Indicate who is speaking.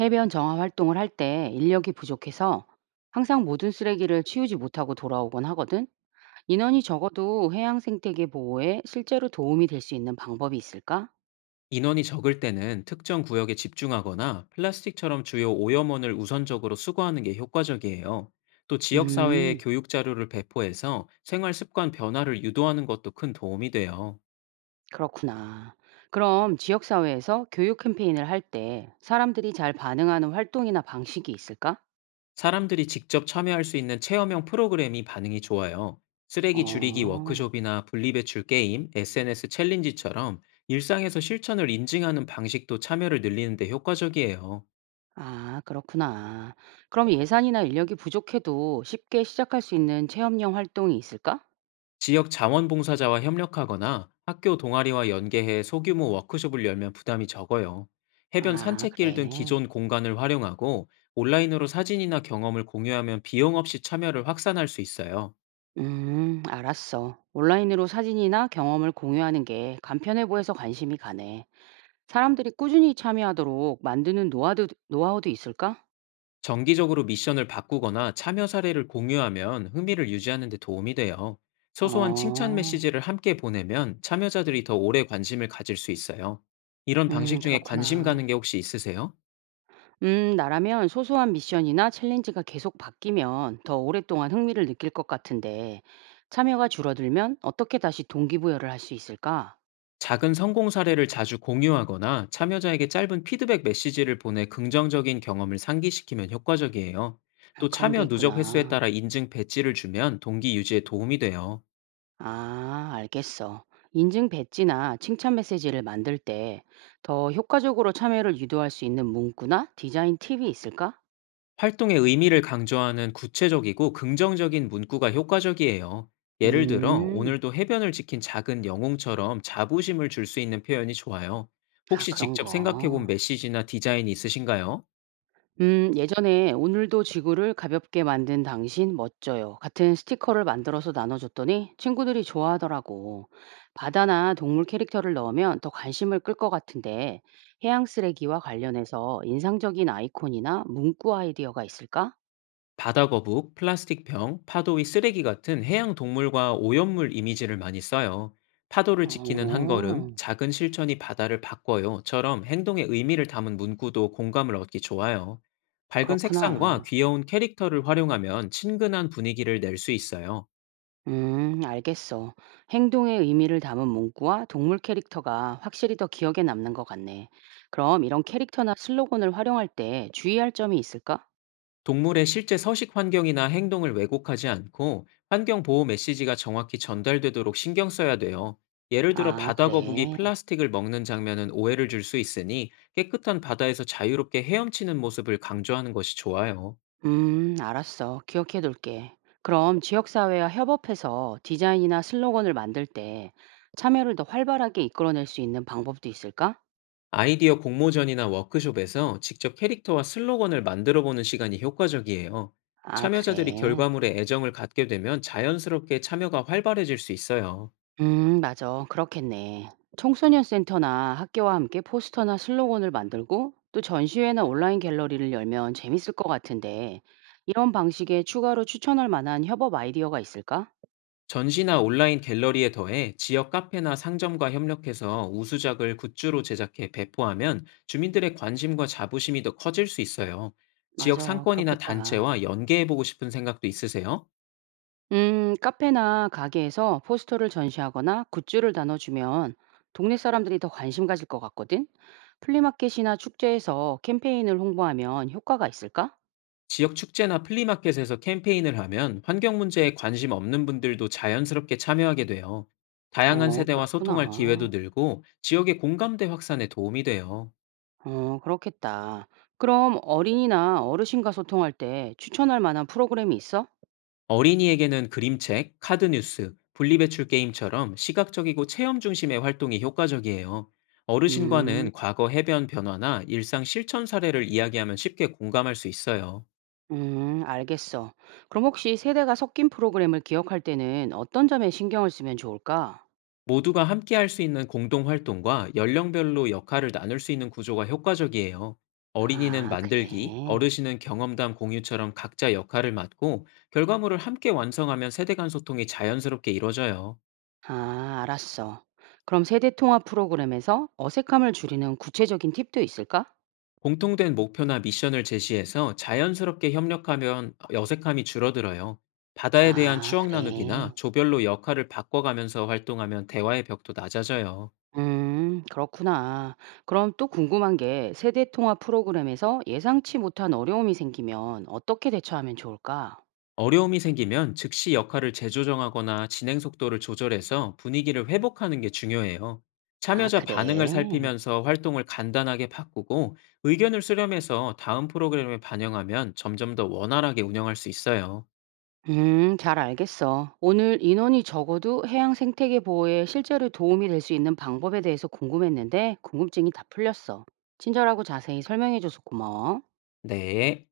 Speaker 1: 해변 정화 활동을 할 때 인력이 부족해서 항상 모든 쓰레기를 치우지 못하고 돌아오곤 하거든. 인원이 적어도 해양 생태계 보호에 실제로 도움이 될 수 있는 방법이 있을까?
Speaker 2: 인원이 적을 때는 특정 구역에 집중하거나 플라스틱처럼 주요 오염원을 우선적으로 수거하는 게 효과적이에요. 또 지역사회에
Speaker 1: 음,
Speaker 2: 교육 자료를 배포해서 생활 습관 변화를 유도하는 것도 큰 도움이 돼요.
Speaker 1: 그렇구나. 그럼 지역사회에서 교육 캠페인을 할 때 사람들이 잘 반응하는 활동이나 방식이 있을까?
Speaker 2: 사람들이 직접 참여할 수 있는 체험형 프로그램이 반응이 좋아요. 쓰레기 줄이기
Speaker 1: 어,
Speaker 2: 워크숍이나 분리배출 게임, SNS 챌린지처럼 일상에서 실천을 인증하는 방식도 참여를 늘리는데 효과적이에요.
Speaker 1: 아, 그렇구나. 그럼 예산이나 인력이 부족해도 쉽게 시작할 수 있는 체험형 활동이 있을까?
Speaker 2: 지역 자원봉사자와 협력하거나 학교 동아리와 연계해 소규모 워크숍을 열면 부담이 적어요. 해변
Speaker 1: 아,
Speaker 2: 산책길 등
Speaker 1: 그래.
Speaker 2: 기존 공간을 활용하고 온라인으로 사진이나 경험을 공유하면 비용 없이 참여를 확산할 수 있어요.
Speaker 1: 알았어. 온라인으로 사진이나 경험을 공유하는 게 간편해 보여서 관심이 가네. 사람들이 꾸준히 참여하도록 만드는 노하우도 있을까?
Speaker 2: 정기적으로 미션을 바꾸거나 참여 사례를 공유하면 흥미를 유지하는 데 도움이 돼요. 소소한 칭찬
Speaker 1: 어,
Speaker 2: 메시지를 함께 보내면 참여자들이 더 오래 관심을 가질 수 있어요. 이런 방식 중에 관심
Speaker 1: 그렇구나.
Speaker 2: 가는 게 혹시 있으세요?
Speaker 1: 나라면 소소한 미션이나 챌린지가 계속 바뀌면 더 오랫동안 흥미를 느낄 것 같은데, 참여가 줄어들면 어떻게 다시 동기부여를 할 수 있을까?
Speaker 2: 작은 성공 사례를 자주 공유하거나 참여자에게 짧은 피드백 메시지를 보내 긍정적인 경험을 상기시키면 효과적이에요.
Speaker 1: 아,
Speaker 2: 또
Speaker 1: 그런 게
Speaker 2: 참여 누적 횟수에
Speaker 1: 있구나.
Speaker 2: 따라 인증 배지를 주면 동기 유지에 도움이 돼요.
Speaker 1: 아, 알겠어. 인증 배지나 칭찬 메시지를 만들 때 더 효과적으로 참여를 유도할 수 있는 문구나 디자인 팁이 있을까?
Speaker 2: 활동의 의미를 강조하는 구체적이고 긍정적인 문구가 효과적이에요. 예를 들어,
Speaker 1: 음,
Speaker 2: 오늘도 해변을 지킨 작은 영웅처럼 자부심을 줄 수 있는 표현이 좋아요.
Speaker 1: 아,
Speaker 2: 혹시
Speaker 1: 그런
Speaker 2: 직접 생각해 본
Speaker 1: 거.
Speaker 2: 메시지나 디자인이 있으신가요?
Speaker 1: 예전에 오늘도 지구를 가볍게 만든 당신 멋져요. 같은 스티커를 만들어서 나눠줬더니 친구들이 좋아하더라고. 바다나 동물 캐릭터를 넣으면 더 관심을 끌 것 같은데 해양 쓰레기와 관련해서 인상적인 아이콘이나 문구 아이디어가 있을까?
Speaker 2: 바다거북, 플라스틱병, 파도 위 쓰레기 같은 해양 동물과 오염물 이미지를 많이 써요. 파도를 지키는 한 걸음,
Speaker 1: 어.
Speaker 2: 작은 실천이 바다를 바꿔요.처럼 행동의 의미를 담은 문구도 공감을 얻기 좋아요. 밝은 색상과
Speaker 1: 그렇구나.
Speaker 2: 귀여운 캐릭터를 활용하면 친근한 분위기를 낼 수 있어요.
Speaker 1: 알겠어. 행동의 의미를 담은 문구와 동물 캐릭터가 확실히 더 기억에 남는 것 같네. 그럼 이런 캐릭터나 슬로건을 활용할 때 주의할 점이 있을까?
Speaker 2: 동물의 실제 서식 환경이나 행동을 왜곡하지 않고 환경 보호 메시지가 정확히 전달되도록 신경 써야 돼요. 예를 들어
Speaker 1: 아,
Speaker 2: 바다 거북이
Speaker 1: 그래.
Speaker 2: 플라스틱을 먹는 장면은 오해를 줄 수 있으니 깨끗한 바다에서 자유롭게 헤엄치는 모습을 강조하는 것이 좋아요.
Speaker 1: 알았어. 기억해 둘게. 그럼 지역사회와 협업해서 디자인이나 슬로건을 만들 때 참여를 더 활발하게 이끌어낼 수 있는 방법도 있을까?
Speaker 2: 아이디어 공모전이나 워크숍에서 직접 캐릭터와 슬로건을 만들어 보는 시간이 효과적이에요.
Speaker 1: 아,
Speaker 2: 참여자들이
Speaker 1: 그래.
Speaker 2: 결과물에 애정을 갖게 되면 자연스럽게 참여가 활발해질 수 있어요.
Speaker 1: 맞아. 그렇겠네. 청소년 센터나 학교와 함께 포스터나 슬로건을 만들고 또 전시회나 온라인 갤러리를 열면 재밌을 것 같은데 이런 방식에 추가로 추천할 만한 협업 아이디어가 있을까?
Speaker 2: 전시나 온라인 갤러리에 더해 지역 카페나 상점과 협력해서 우수작을 굿즈로 제작해 배포하면 주민들의 관심과 자부심이 더 커질 수 있어요. 지역
Speaker 1: 맞아.
Speaker 2: 상권이나
Speaker 1: 그렇겠다.
Speaker 2: 단체와 연계해보고 싶은 생각도 있으세요?
Speaker 1: 카페나 가게에서 포스터를 전시하거나 굿즈를 나눠주면 동네 사람들이 더 관심 가질 것 같거든? 플리마켓이나 축제에서 캠페인을 홍보하면 효과가 있을까?
Speaker 2: 지역 축제나 플리마켓에서 캠페인을 하면 환경 문제에 관심 없는 분들도 자연스럽게 참여하게 돼요. 다양한
Speaker 1: 어,
Speaker 2: 세대와 소통할 기회도
Speaker 1: 그렇구나.
Speaker 2: 늘고 지역의 공감대 확산에 도움이 돼요.
Speaker 1: 어, 그렇겠다. 그럼 어린이나 어르신과 소통할 때 추천할 만한 프로그램이 있어?
Speaker 2: 어린이에게는 그림책, 카드뉴스, 분리배출 게임처럼 시각적이고 체험 중심의 활동이 효과적이에요.
Speaker 1: 음,
Speaker 2: 어르신과는 과거 해변 변화나 일상 실천 사례를 이야기하면 쉽게 공감할 수 있어요.
Speaker 1: 알겠어. 그럼 혹시 세대가 섞인 프로그램을 기억할 때는 어떤 점에 신경을 쓰면 좋을까?
Speaker 2: 모두가 함께 할 수 있는 공동 활동과 연령별로 역할을 나눌 수 있는 구조가 효과적이에요. 어린이는
Speaker 1: 아,
Speaker 2: 만들기,
Speaker 1: 그래.
Speaker 2: 어르신은 경험담 공유처럼 각자 역할을 맡고 결과물을 함께 완성하면 세대 간 소통이 자연스럽게 이뤄져요.
Speaker 1: 아, 알았어. 그럼 세대 통합 프로그램에서 어색함을 줄이는 구체적인 팁도 있을까?
Speaker 2: 공통된 목표나 미션을 제시해서 자연스럽게 협력하면 어색함이 줄어들어요. 바다에 대한
Speaker 1: 아,
Speaker 2: 추억 나누기나
Speaker 1: 그래.
Speaker 2: 조별로 역할을 바꿔가면서 활동하면 대화의 벽도 낮아져요.
Speaker 1: 그렇구나. 그럼 또 궁금한 게 세대 통합 프로그램에서 예상치 못한 어려움이 생기면 어떻게 대처하면 좋을까?
Speaker 2: 어려움이 생기면 즉시 역할을 재조정하거나 진행 속도를 조절해서 분위기를 회복하는 게 중요해요.
Speaker 1: 아,
Speaker 2: 참여자 반응을
Speaker 1: 그래.
Speaker 2: 살피면서 활동을 간단하게 바꾸고 의견을 수렴해서 다음 프로그램에 반영하면 점점 더 원활하게 운영할 수 있어요.
Speaker 1: 잘 알겠어. 오늘 인원이 적어도 해양 생태계 보호에 실제로 도움이 될 수 있는 방법에 대해서 궁금했는데 궁금증이 다 풀렸어. 친절하고 자세히 설명해줘서 고마워.
Speaker 2: 네.